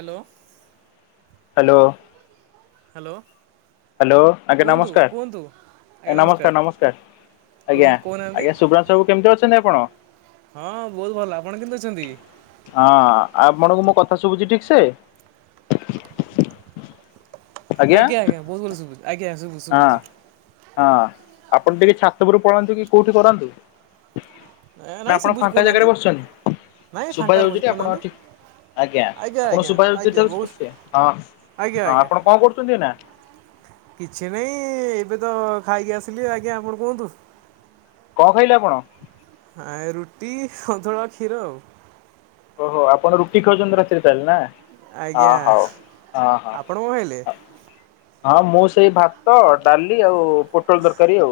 Hello. Hello. Hello hello ଆଜ୍ଞା କୁହନ୍ତୁ କୁହନ୍ତୁ ନମସ୍କାର। ନମସ୍କାର ନମସ୍କାର। ଆଜ୍ଞା, କୁହନ୍ତୁ କହୁନାହାନ୍ତି ଆଜ୍ଞା ସୁଭ୍ରାଂଶୁ ବାବୁ କେମିତି ଅଛନ୍ତି ଆପଣ? ହଁ ବହୁତ ଭଲ। ଆପଣ କେମତି ଅଛନ୍ତି? ହଁ, ଆପଣଙ୍କୁ ମୋ କଥା ଶୁଭୁଛି ଠିକ୍ ସେ? ଆଜ୍ଞା ଆଜ୍ଞା। ବୋହୁତ୍ ଜୋରେ ଶୁଭୁଛି। ଆଜ୍ଞା ଶୁଭୁଛି, ହଁ ଶୁଭୁଛି। ହଁ ଆପଣ ଟିକେ ଛାତ ଉପରୁକୁ ପଳାନ୍ତୁ କି କୋଉଠି କରନ୍ତୁ। ନା ନାଇଁ ଆପଣ ଶୁଭୁଛି ଫାଙ୍କା କହୁନାହାନ୍ତି ଜାଗାରେ ବସିଛନ୍ତି? ନାଇଁ ସୁଭା ଫାଙ୍କାରେ ଯାଉଛି ବଇଚି ଟି ଆପ କହୁନାହାନ୍ତି ଆଜ୍ଞା। ଆଜ୍ଞା ଆପଣ ଆଜ୍ଞା ସୁଭା ଯାଉଛି ଆଜ୍ଞା ତ ବହୁତ ଠିକ୍ ସେ? ହଁ ଆଜ୍ଞା ଆଜ୍ଞା ଆପଣ କଣ କ ଶୁଣଧିନା। କିଛି ନାହିଁ ଏବେ ତ ଖାଇକି ଆସିଲି। ଆଜ୍ଞା ଆପଣ କୁହନ୍ତୁ? କଣ ଖାଇଲେ ଆପଣ? ଆ' ରୁଟି ସନ୍ତୁଳା କ୍ଷୀର। ଓହୋ, ଆପଣ ରୁଟି ଖାଉଛନ୍ତି ରାତିରେ ତାହେଲେ ନା? ଆଜ୍ଞା ହଁ ହଉ। ହଁ ହଁ। ଆପଣ କଣ ଖାଇଲେ? ହଁ ମୁଁ ସେଇ ଭାତ ଡାଲି ଆଉ ପୋଟଳ ଦରକାରୀ ଆଉ।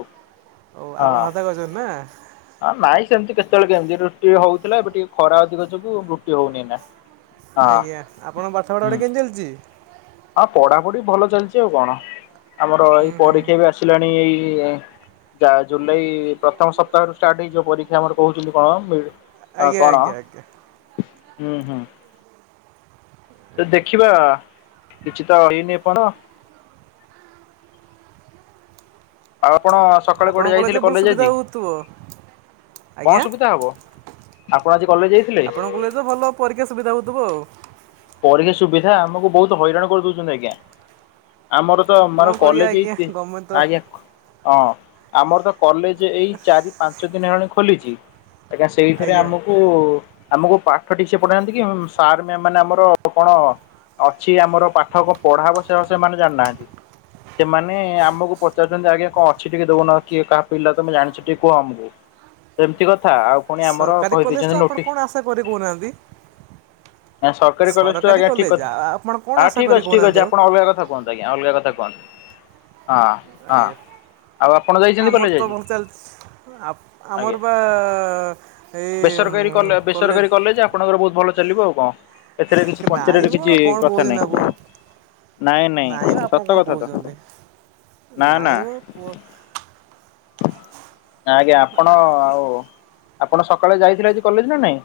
ଓ ଆପଣ ହଁ, ଭାତ ଖାଉଛନ୍ତି ନା ଆ ନାଇଁ। ସେମିତି କେତେବେଳେ କେମିତି ରୁଟି ହଉଥିଲା। ଏବେ ଟିକେ ଖରା ଅଧିକ ଯୋଗୁ ରୁଟି ହଉନି ଏନା। ଆଜ୍ଞା। ଆପଣଙ୍କ ପାଠ ପଢା ଗୁଡାକ କେମିତି ଚାଲିଛି? ହଁ ପଢାପଢି ଭଲ ଚାଲିଛି ଆଉ କଣ। ଆମର ଉଁ ଏଇ ହୁଁ ପରୀକ୍ଷା ବି ଆସିଲାଣି ଏଇ। କି ଏ ଯା-ଜୁଲାଇ ପ୍ରଥମ ସପ୍ତାହରୁ ଷ୍ଟାର୍ଟ ହେଇଯ ପରୀକ୍ଷା ଆମର କହୁଛନ୍ତି କଣ? ଆ ଆଜ୍ଞା, କଣ ଆଜ୍ଞା, ଆଜ୍ଞା। ହୁଁ ହୁଁ। ସେ ଦେଖିବା କିଛି ତ ହେଇନି ଏ ପର୍ଯ୍ୟନ୍ତ। ଆଉ ଆପଣ ସକାଳୁ କୁଆଡେ ଆପଣଙ୍କ କଲେଜରେ ଯାଇଥିଲେ? ଭଲ କଲେଜ ସୁବିଧା ଆଜି? ହେଉଥିବ କଣ ଆଜ୍ଞା ସୁବିଧା ହବ? ଆପଣ ଆଜି କଲେଜ ଯାଇଥିଲେ? ଆପଣଙ୍କ କଲେଜ ରେ ତ ଭଲ ପରୀକ୍ଷା ସୁବିଧା ହଉଥିବ ଆଉ। ପରୀକ୍ଷା ସୁବିଧା, ଆମକୁ ବହୁତ ହଇରାଣ କରିଦଉଛନ୍ତି ଆଜ୍ଞା। ଆମର ତ ମୋର, କ'ଣ କରିବା କଲେଜ ଆଜ୍ଞା ହେଇଛି। ଗଭର୍ଣ୍ଣମେଣ୍ଟ ତ ଆଜ୍ଞା। ହଁ ଆମର ତ କଲେଜ ଏଇ ଚାରି ପାଞ୍ଚ ଦିନ ହେଲାଣି ଖୋଲିଛି। ଏକା ସେଇଥିରେ ଆଜ୍ଞା ଆମକୁ, ଆମକୁ ପାଠ ଠିକ୍ ସେ ପଢ଼ାନ୍ତି କି, ହଁ ସାର ମାମ ମାନେ ଆମ ତ-କଣ, ଅଛି ଆମର ପାଠ କଣ ପଢ଼ା ହବ ସେ-ସେମାନେ ଜାଣିନାହାନ୍ତି। ସେମାନେ ଆମକୁ ପଚାରୁଛନ୍ତି, ଆଜ୍ଞା କଣ ଅଛି ଟିକେ ଦଉନ, କି କାହା ପିଲା ତମେ ଜାଣିଛ ଟିକେ କୁହ ଆମକୁ। ଏମିତି କଥା ଆଉ। ପୁଣି ଆମର ସରକାରୀ କଲେଜ ତ କହିଦେଇଛନ୍ତି ଆପଣ ନୋଟି କ'ଣ ଆଶା କରି କହୁନାହାନ୍ତି ବେକାରୀ କଲେଜ ଠୁ ସରକାରୀ ଆଜ୍ଞ ଠିକ୍ କଲେଜ କଥା। ଆପଣ କ'ଣ ହଁ ଆଶା ଠିକ୍ କରି ଅଛି, ଠିକ୍ ଅଛି କହୁନାହାନ୍ତି ଆଉ ଆପଣ ଅଲଗା କଥା କୁହନ୍ତୁ ଆଜ୍ଞା। ଅଲଗା କଥା। ହଁ, ହଁ। ଆଜ୍ଞା ଆଉ ଆପଣ ଯାଇଛନ୍ତି କଲେଜ ଆମର ତ ଆଜି? ଭଲ ଚାଲିଛି। ଆଜ୍ଞା। ଆମର ବା ଏ ଇନକ୍ଵାରି କଲେ ବେସରକାରୀ କଲେଜ, ଆପଣଙ୍କର ବହୁତ ଭଲ ଚାଲିବ ଆଉ କଣ। ଏଥିରେ କିଛି ପ୍ରଚାର ରୁ ନାଇଁ ମ କିଛି କ'ଣ କଥା ନାହିଁ। କହୁଛନ୍ତି ଆପଣ ନାଇଁ ନାଇଁ। ସତ କଥା ତ। ନା ନା ନାଇ ମ କୁହ? ଆଜ୍ଞା। ଆପଣ ଆଉ, ଆପଣ ସକାଳେ ଯାଇଥିଲେ ଆଜି କଲେଜ ନା ନାଇଁ?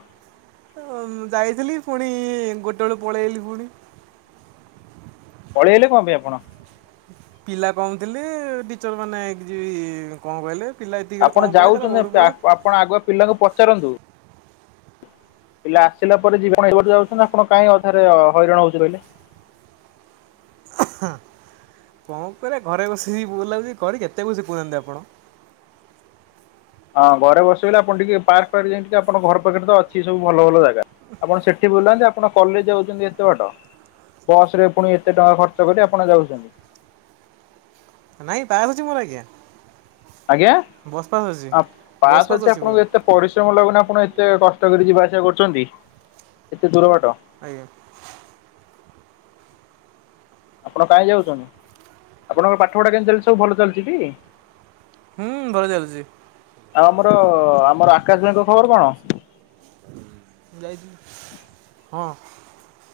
ତ ମୁଁ ଯାଇଥିଲି ଫୁଣି ଗୋଟେ ବେଳେ ପଳେଇ ଆସିଲି ଫୁଣି। ପଳେଇଆଇଲେ କଣ ପାଇଁ ଆପଣ? ପିଲା କମ୍ ଥିଲେ। ଟିଚର ମାନେ ଏଗ ଯିବି କଣ କହିଲେ। ପିଲା ଏତିକି କହିଲେ କ'ଣ ଆପଣ ପଳେଇବା ଚାଲ ଘରକୁ ଯାଉଛନ୍ତି। ପଳେଇବା ଆ-ଆପଣ ଆଗୁଆ ପିଲାଙ୍କୁ ପଚାରନ୍ତୁ। ପିଲା ଆସିଲା ପରେ ଯିବେ, ଆପଣ ଏତେ ବାଟ ଯାଉଛନ୍ତି। ଆପଣ କଇଁ ଅଧାରେ କାଇଁ ହଇରାଣ ହଉଛେ କହିଲେ? ହଁ। [unintelligible] କଣ କରିବା, ଘରେ ବସିକି ବୋର ଲାଗୁଛି। ଘରେ କେତେ ବସିବି କହୁନାହାନ୍ତି ଆପଣ? ହଁ ଘରେ ବସିବିନା ଆପଣ ଟିକେ ପାର୍କ ଫାର୍କ ଯାଇ ଟିକେ ଆପଣ ଘର ପାଖରେ ତ ଅଛି ସବୁ ଭଲ ଭଲ ଜାଗା ଆପଣ ସେଠି ବୁଲାନ୍ତି ଆପଣ କଲେଜ ଯାଉଚନ୍ତି ଏତେ ବାଟ। ବସ ରେ ପୁଣି ଏତେ ଟଙ୍କା ଖର୍ଚ୍ଚ କରି ଆପଣ ଯାଉଚନ୍ତି। ନାଇଁ ପାହାଚ ଅଛି ମୋର ଆଜ୍ଞା। ଆଜ୍ଞା ବସ୍ ପାସ୍ ଅଛି ପାସ୍ ଅଛି ଆପଣଙ୍କୁ ଏତେ ପରିଶ୍ରମ ଲାଗୁନି ଆପଣ ଏତେ କଷ୍ଟ କରି ଯିବ କରୁଛନ୍ତି ଏତେ ଦୂର ବାଟ। ଆଜ୍ଞା। ଆପଣ କାହିଁ ଯାଉଛନ୍ତି ଆପଣଙ୍କ ପାଠପଢା କେମିତି ଚାଲିଛି ସବୁ ଭଲ ଚାଲିଛି ଟି? ହୁଁ ଭଲ ଚାଲିଚି। ଆଉ ଆମର ଆମର ଆକାଶ ଭାଇଙ୍କ ଖବର କଣ? ଯାଇଥିଲି ହଁ।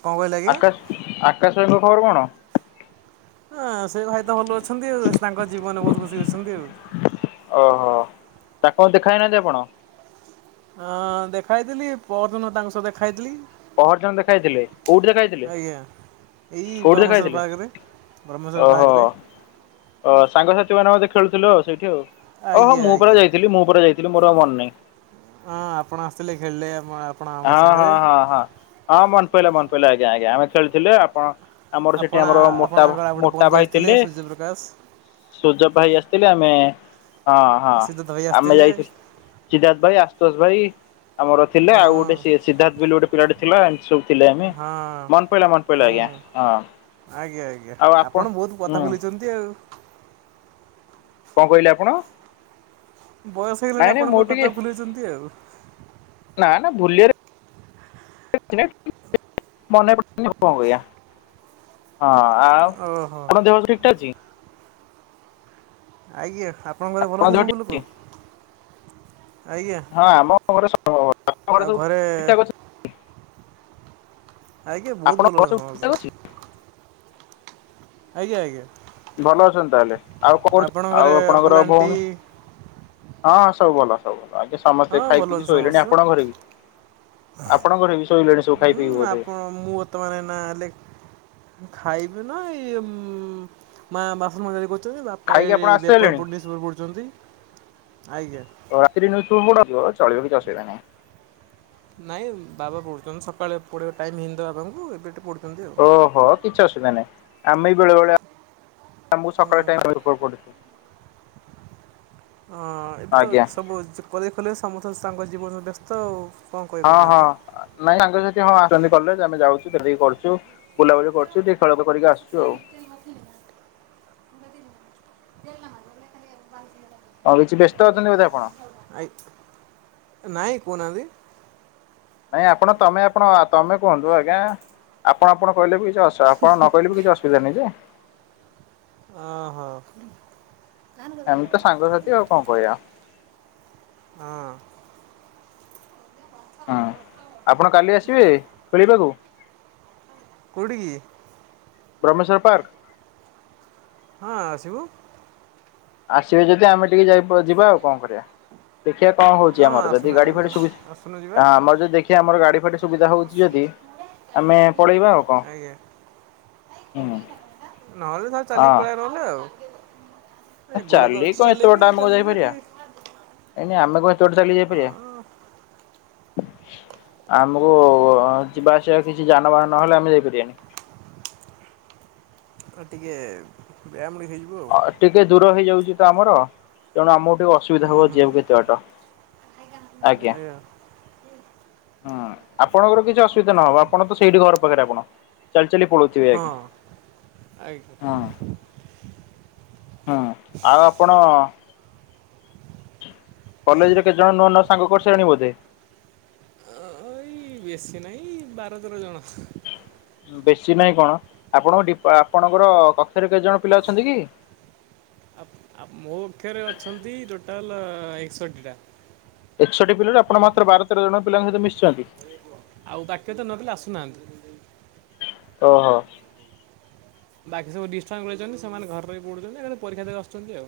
କ'ଣ କହିଲେ ଆଜ୍ଞା ଆକାଶ ଆକାଶ ଭାଇଙ୍କ ଖବର କଣ? ହଁ ସେ ଭାଇ ତ ଭଲ ଅଛନ୍ତି ଆଉ ତାଙ୍କ ଜୀବନରେ ବହୁତ ଖୁସି ଅଛନ୍ତି ଆଉ। ଓହୋ ତା କଣ ଦେଖାଇନାହାନ୍ତି ଆପଣ? ହଁ ଦେଖାଇଥିଲି ପହରଦିନ ତାଙ୍କ ସହ ଦେଖାହେଇଥିଲି। ପହରଦିନ ଦେଖା ହେଇଥିଲେ କୋଉଠି ଦେଖା ହେଇଥିଲେ? ଆଜ୍ଞା ଏଇ କୋଉଠି ଦେଖା ବ୍ରହ୍ମେଶ୍ୱର ହେଇଥିଲେ ପାର୍କ ରେ ବ୍ରହ୍ମେଶ୍ଵର ପାର୍କ ରେ। ଅ ସାଙ୍ଗ ଆପଣ ବୋଧେ ଖେଳୁଥିଲେ ସେଇଠି ଆଉ ଓହୋ ଆଜ୍ଞା ମୁଁ ପାରା ଆଜ୍ଞା ଯାଇଥିଲି ମୁଁ ପାରା ଯାଇଥିଲି ମୋର ଆଉ ମନ ନାହିଁ। ହଁ ଆପଣ ଆସିଥିଲେ ଖେଳିଲେ ଆ ହଁ ହଁ ହଁ ହଁ ହଁ ମନ ପଇଲା ମନ ପଇଲା ଆଜ୍ଞା ଆଜ୍ଞା ଆମେ ଖେଳିଥିଲୁ ଆପଣ ଆମର ସେଠି ଆପଣ ଆମର ମୋଟା ଆପଣଙ୍କର ଆଉ ଗୋଟେ ମୋଟା ବନ୍ଧୁ ଭାଇ ଆସିଥିଲେ ଥିଲେ ସୂର୍ଯ୍ୟପ୍ରକାଶ ସୁଜଭ ଭାଇ ଆସିଥିଲେ। ଆମେ ହଁ ହଁ ସିଏ ତ ଧରି ଆମେ ଆସିଥିଲେ ଯାଇଥିଲୁ ସିଦ୍ଧାର୍ଥ ଭାଇ ଆ ସନ୍ତୋଷ ଭାଇ ଆମର ଥିଲେ ହଁ ଆଉ ଗୋଟେ ସିଦ୍ଧାର୍ଥ ବୋଲି ଗୋଟେ ପିଲାଟେ ଥିଲା ଶିଖୁଥିଲେ ଆମେ ହଁ ମନ ପଇଲା ମନ ପଇଲା ହୁଁ ଆଜ୍ଞା ହଁ। ଆଜ୍ଞା ଆଜ୍ଞା ଆଉ ଆପଣ ବହୁତ ହୁଁ କଥା ବୁଲିଚନ୍ତି ଆଉ। କଣ କହିଲେ ଆପଣ? ବୟସ ହେଇଗଲାଣି ନାଇଁ ନାଇଁ ମୁଁ ଆପଣଙ୍କ ଟିକେ କଥା ଭୁଲେଇଛନ୍ତି ଆଉ। ଭୁଲିଓରେ [unintelligible] ହଁ। ଆ [unintelligible] ଓହୋ ଅଛି ଆଜ୍ଞା ଆପଣଙ୍କ ଘରେ ଭଲ ଆପଣ ଅଛନ୍ତି ଦେହ ସବୁ ଠିକ ଅଛି ଲୋକ। ଆଜ୍ଞା ହଁ ଆମ ଘରେ ଘରେ ସବୁ ଠିକଠାକ ଅଛି? ଆଜ୍ଞା ବହୁତ ଆପଣଙ୍କ ଭଲ ଘରେ ସବୁ ଅଛନ୍ତି ଠିକ୍ ଠାକ୍ ଅଛି? ସମସ୍ତେ। ଆଜ୍ଞା ଆଜ୍ଞା। ଭଲ ଅଛନ୍ତି ତାହେଲେ ଆଉ କଣ କରୁଛ ଆପଣଙ୍କ ଘରେ ଆଉ ଅଙ୍କଲ୍ ଆପଣଙ୍କର ଆଣ୍ଟି ଭଉଣୀ ହଁ ସବୁ ଭଲ। ସବୁ ଭଲ ଆଜ୍ଞା ସମସ୍ତେ ହଁ ଖାଇ ଭଲ ପିଇକି ଅଛନ୍ତି ଶୋଇଲେଣି ସମସ୍ତେ ଆପଣଙ୍କ ଘରେ ବି? ଆପଣଙ୍କ ଘରେ ବି ଶୋଇଲେଣି ସବୁ ଖାଇ ପିଇକି ହୁଁ ବୋଧେ ଆପଣ ମୁଁ ବର୍ତ୍ତମାନ ଏଇନା ଲେ ଖାଇବେ ନା ଏଇ ଉ ମା ବାସନ ମଜା ମଜି କରୁ ବାପା ଖାଇକି ଏଇଠି ଆପଣ ବେପାର ଆସିସାରିଲେଣି ପୁଡ଼ୁନି ପଡୁଛନ୍ତି ଆଜ୍ଞା। ରାତିି [unintelligible] ଆସ ଚଳିବ କିଛି ଅସୁବିଧା ନାହିଁ। ନାଇଁ ବାବା ପଢୁଛନ୍ତି ସକାଳେ ପଢେଇ ଟାଇମ ହେଇ ବାବାଙ୍କୁ ଏବେ ପଢୁ ଓହୋ କିଛି ଅସୁବିଧା ନାହିଁ ଆମେ ବି ବେଳେ ବେଳେ ଏହା ମୁଁ ହୁଁ ସକାଳ ଟାଇମ ଉପରେ ପଢିଛୁ। ହଁ ଏବେ ତ ସବୁ କଲେଜ ଫଲେଜ ସମସ୍ତେ ତାଙ୍କ ଜୀବନ ବ୍ୟସ୍ତ ଆଉ। କଣ କହିବେ ହଁ ହଁ କହୁନାହାନ୍ତି। ନାଇଁ ସାଙ୍ଗସାଥି ହଁ ଛନ୍ତି କଲେଜ ଆମେ ଯାଉଚୁ ଦେଖା ଦେଖି କରୁଚୁ ବୁଲାବୁଲି କରୁଛୁ ଟିକେ ଖେଳ କରିକି ଆସୁଛୁ ଆଉ। [unintelligible] ହଉ କିଛି ବ୍ୟସ୍ତ ଅଛନ୍ତି ବୋଧେ ଆପଣ? ଆ ନାଇଁ କହୁନାହାନ୍ତି। ନାଇଁ ଆପଣ ତମେ ଆପଣ ତମେ କୁହନ୍ତୁ ଆଜ୍ଞା ଆପଣ ଆପଣ କହିଲେ ବି ଜସ ଆପଣ ନ କହିଲେ ବି କିଛି ଅସୁବିଧା ନାହିଁ ଯେ ଓ ହୋ। ଏମିତି ତ ସାଙ୍ଗସାଥି ଆଉ କଣ କରିବା। ହଁ। ହଁ ଆପଣ କାଲି ଆସିବେ ଖେଳିବାକୁ? କଉଠିକି? ବ୍ରହ୍ମେସ୍ୱର୍ ପାର୍କ? ହଁ ଆସିବୁ। ଆସିବେ ଯଦି ଆମେ ଟିକେ ଯାଇ ପ ଯିବା ଆଉ କଣ କରିବା। ଦେଖିବା କଣ ହଉଛି ହଁ ଆମର। ଯଦି ଗାଡି ଆସୁନାହାନ୍ତି ଫାଡି ସୁବି ଆସୁନୁ ଯିବା ଆମର ଯଦି ଦେଖିବା ଆମର ଗାଡି ଫାଡି ସୁବିଧା ହଉଛି ଯଦି ଆମେ ପଳେଇବା ଆଉ କଣ। ଆଜ୍ଞା। ହୁଁ ନହେଲେ ଧର ଚାଲି ହଁ ପଳେଇବା ନହେଲେ ଆଉ। ଏ ଗୋଡ଼ ଚାଲି ଅଛି କଣ ଏତେ ଚଲେଇବି ଚାଲିଯିବା ଟିକେ। ନାଇ ଆମେ କଣ ଏତେ ବାଟ ଚାଲିକି ହଁ ଯାଇପାରିବା। ଆମକୁ ଯିବା ଆସିବା କିଛି ଯାନବାହାନ ନହେଲେ ଆମେ ଯାଇ ପାରିବାନି। [inaudible] ଆଉ ଟିକେ ବେ ଆମ୍ ବି ଅ ଟିକେ ଦୂର ହେଇଯାଉଛି ତ ଆମର ତେଣୁ ଆମକୁ ଅସୁବିଧା ହୁଁ ହବ ଯିବାକୁ ହୁଁ ଏତେ ବାଟ ଆଜ୍ଞା। ହୁଁ ଆପଣଙ୍କର କିଛି ଅସୁବିଧା ନହବ ଆପଣ ତ ସେଇଠି ଘର ପାଖରେ ଆପଣ ଚାଲି ଚାଲି ପଳଉଥିବେ ହଁ ଆଜ୍ଞା ହୁଁ ଆଜ୍ଞା। ହୁଁ ଆଉ ଆପଣ କଲେଜରେ କେତେ ଜଣ ନଆ ନୂଆ ସାଙ୍ଗ କରିସାରାଣି ବୋଧେ? ଏଇ ବେଶୀ ନାହିଁ ବାର ତେର ଜଣ। ବେଶୀ ନାହିଁ କଣ ଆପଣଙ୍କ ଡି ଆପଣଙ୍କର କକ୍ଷରେ କେତେ ଜଣ ପିଲା ଅଛନ୍ତି କି? ହ ଆମ୍ ମୋ କକ୍ଷରେ ଅଛନ୍ତି ଟୋଟାଲ ଏକଷଠି ଟା। ଏକଷଠି ପିଲାରୁ ଆପଣ ମାତ୍ର ବାର ତେର ଜଣ ପିଲାଙ୍କ ସହିତ ମିସିଛନ୍ତି? ଆଉ ବାକ୍ୟ ତ ନହଲ ଆସୁନାହାନ୍ତି ଓହୋ। ବାକି ସବୁ ଡିଷ୍ଟା କରିଛନ୍ତି ସେମାନେ ଘରେରେ ବି ପଡୁଛନ୍ତି ପରୀକ୍ଷା ଦେବାକୁ ଆସୁଛନ୍ତି ଆଉ।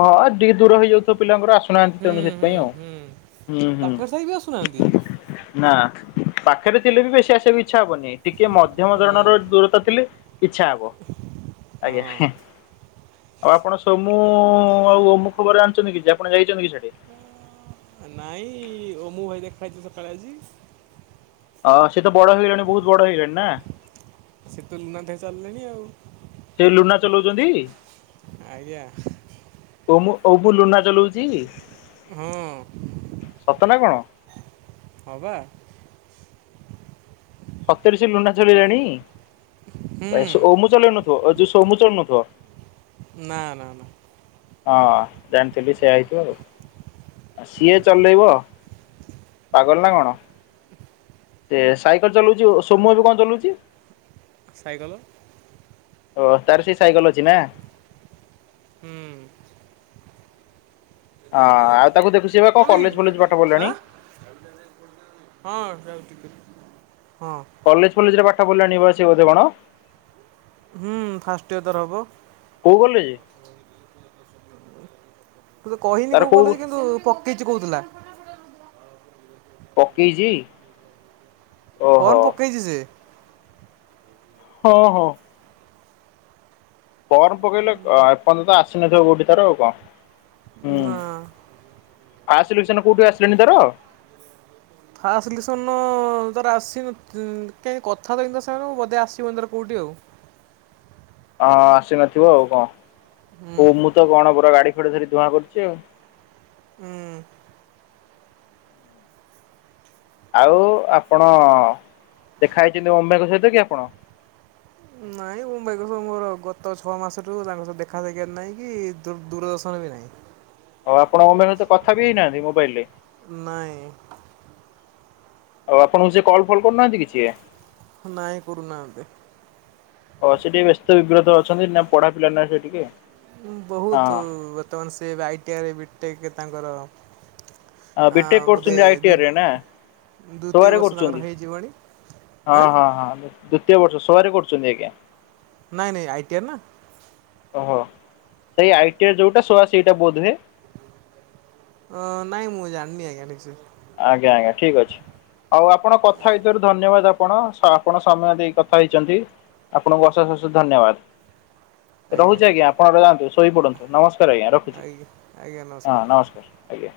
ହଁ ଟିକେ ଦୂର ହେଇଯାଉଥିବ ପିଲାଙ୍କର ଆସ ଶିଖି ନାହାନ୍ତି ହୁଁ ତେଣୁ ହୁଁ ସେଥିପାଇଁ ହୁଁ ଆଉ ହୁଁ ପାଖରେ ଥାଇ ବି ଆସୁନାହାନ୍ତି ହୁ ନା ପାଖରେ ଥିଲେ ବି ବେଶୀ ଆସିବାକୁ ଇଚ୍ଛା ହବନି ଟିକେ କିଏ ମଧ୍ୟମ ହୁଁ ଧରଣର ଦୂରତା ଥିଲେ ଇଚ୍ଛା ହବ ହଁ। ଆଜ୍ଞା। ଆଉ ଆପଣ ସୋମୁ ଆଉ ଓମୁ ଖବର ଯାଣିଛନ୍ତି କିଛି ଆପଣ ଯାଇଛନ୍ତି କି ସିଆଡେ ନାଇଁ ଓମୁ ଭାଇ ଦେଖାଇଛି ସକାଳେ ଆଜି ଅ ସେ ତ ବଡ ହେଇଗଲେଣି ବହୁତ ବଡ ହେଇଗଲେଣି ନା? ସେ ତ ଲୁନାଥାଇ ଚାଲିଲେଣି ଆଉ। ଛନ୍ତି? ଆଜ୍ଞା। ଓମୁ ଓ ବୁଲୁନା ଚଲଉଛି? ହଁ ସତ ନା କଣ ହବା ସତରେ ସେ ଲୁନା ଚଲେଇଲାଣି? ଭାଇ ହୁଁ ସ ଓମୁୁ ଚଲଉନଥିବ ଅ ଯୋଉ ସୋମୁ ଚଲୋଉନଥିବ? ନା ନା ନା ହଁ ଜାଣିଛି ଏବେ ସେୟା ହେଇଥିବ ଆଉ। ଆ ସିଏ ଚଲେଇବ ପାଗଳ ନା କଣ? ସେ ସାଇକେଲ ଚଲଉଛି ସୋ ସୋମୁ ଏବେ କଣ ଚଲଉଛି? ସାଇକଲ। ଓ ତାର ସେଇ ସାଇକଲ ଅଛି ନା? ହୁଁ। ଆ ଆଉ ତାକୁ ଦେଖୁଛି ବା କଣ କଲେଜ ଫଲେଜ ପାଠ ପଢ଼ିଲାଣି। ଆଁ ହଁ ଯାଉଛି ହଁ କଲେଜ ଫଲେଜରେ ପାଠ ପଢ଼ିଲାଣିିବା ସେ ବୋଧେ କଣ? ହୁଁ ଫାଷ୍ଟି ଇୟର ତାର ହବ। କୋଉ କଲେଜେ? ତେ କହିନି କୋଉ କଲେଜ୍ କିନ୍ତୁ ପକେଇଚି କହୁଥିଲା। ପକେଇଛି? ଓହୋ ଫୋନ ପକେଇଛି ସେ। ହଁ ହଁ। ପର୍ମ ପକେଇଲେ ଏପର୍ଯ୍ୟନ୍ତ ଆସିନଥିବ କୋଉଠୁ ତାର ଆଉ କଣ ହୁଁ। ନା ଫାର୍ଷ୍ଟ ସିଲେକ୍ସନ କୋଉଠି ଆସିଲେଣିି ତାର? ଫାଷ୍ଟ ସିଲେକ୍ସନ ତା ର ଆସିନ ତ କାଇଁ କଥା ହେଇନି ତା ସାଙ୍ଗରେ ବୋଧେ ଆସିବନି ତାର କାଉଟି ଆଉ। ହ। ହଁ ଆସିନଥିବ ଆଉ ଙ୍କ? ହୁଁ ଓ ମୁଁ ତ କଣ ପୂରା ଗାଡି ଫାଡ଼ି ଧରି ଧୂଆଁ କରୁଚି ଆଉ। ହୁଁ। ଆଉ ଆପଣ ଦେଖା ହେଇଚନ୍ତି [unintelligible] ଙ୍କ ସହିତ କି ଆପଣ? ନାଇ। ଏ ମୁଁ ମେଘ ଫେଗ ମୋର ଗତ ଛଅ ମାସଠୁ ତାଙ୍କ ସହ ଦେଖା ସାକ୍ଷାତ ନାହିଁ କି ଦୂ ଦୂରଦର୍ଶନ ବି ନାହିଁ। ହଉ ଆପଣଙ୍କ ମାନେ ତ କଥା ବି ହେଇନାହାନ୍ତି ମୋବାଇଲିରେ। ନାହିଁ। ଆଉ ଆପଣଙ୍କୁ ସେ କଲ୍ ଫଲ କରୁନାହାନ୍ତିକି କିଛି ହେ ନାଇଁ କରୁନାହାନ୍ତି। ହ ସେଠିକି ବ୍ୟସ୍ତ ବିବ୍ରତ ଅଛନ୍ତି ନା ପଢା ପିଲା ନା ସେ ଟିକେ। ବହୁତ ହଁ ବର୍ତ୍ତମାନ ସିଏ ଏବେ ଆଇଟିଆଇରେ ବିଟେକ୍ ତାଙ୍କର ହଁ ବିଟେକ ବୋଧେ କରୁଚନ୍ତିି ଆଇଟିଆଇରେ ନା। ସୋଆ ଦ୍ୱିତୀୟ ରେ ବର୍ଷ ତାଙ୍କର କରୁଚନ୍ତି ହେଇଯିବଣି ହଁ ଆଁ ହଁ ହଁ। ଦ୍ଵିତୀୟ ବର୍ଷ ସୋଆ ରେ କରୁଚନ୍ତି ଆଜ୍ଞା। ନାଇଁ ନାଇଁ ଆଇଟିଆ ନା। ଓହୋ ସେଇ ଆଇଟିଆଇ ଯୋଉଟା ସୋଆ ସେଇଟା ବୋଧ ହୁଏ। ଅ ନାଇ ମୁଁ ଜାଣନି ଆଜ୍ଞା ଠିକ୍ ସେ। ଆଜ୍ଞା ଆଜ୍ଞା ଠିକ ଅଛି। ଆଉ ଆପଣ କଥା ହେଇଥିବାରୁ ଧନ୍ୟବାଦ ଆପଣ ସ ଆପଣ ସମୟ ଦେଇ କଥା ହେଇଚନ୍ତି। ଆପଣଙ୍କୁ ଅଶେଷ ଅଶେଷ ଧନ୍ୟବାଦ ରହୁଚି ଆଜ୍ଞା ଆପଣଙ୍କ ଯାଆନ୍ତୁ ଶୋଇ ପଡନ୍ତୁ ନମସ ତର ଆଜ୍ଞା ରଖୁଚି ହଁ ନମସ୍କାର ଆଜ୍ଞା।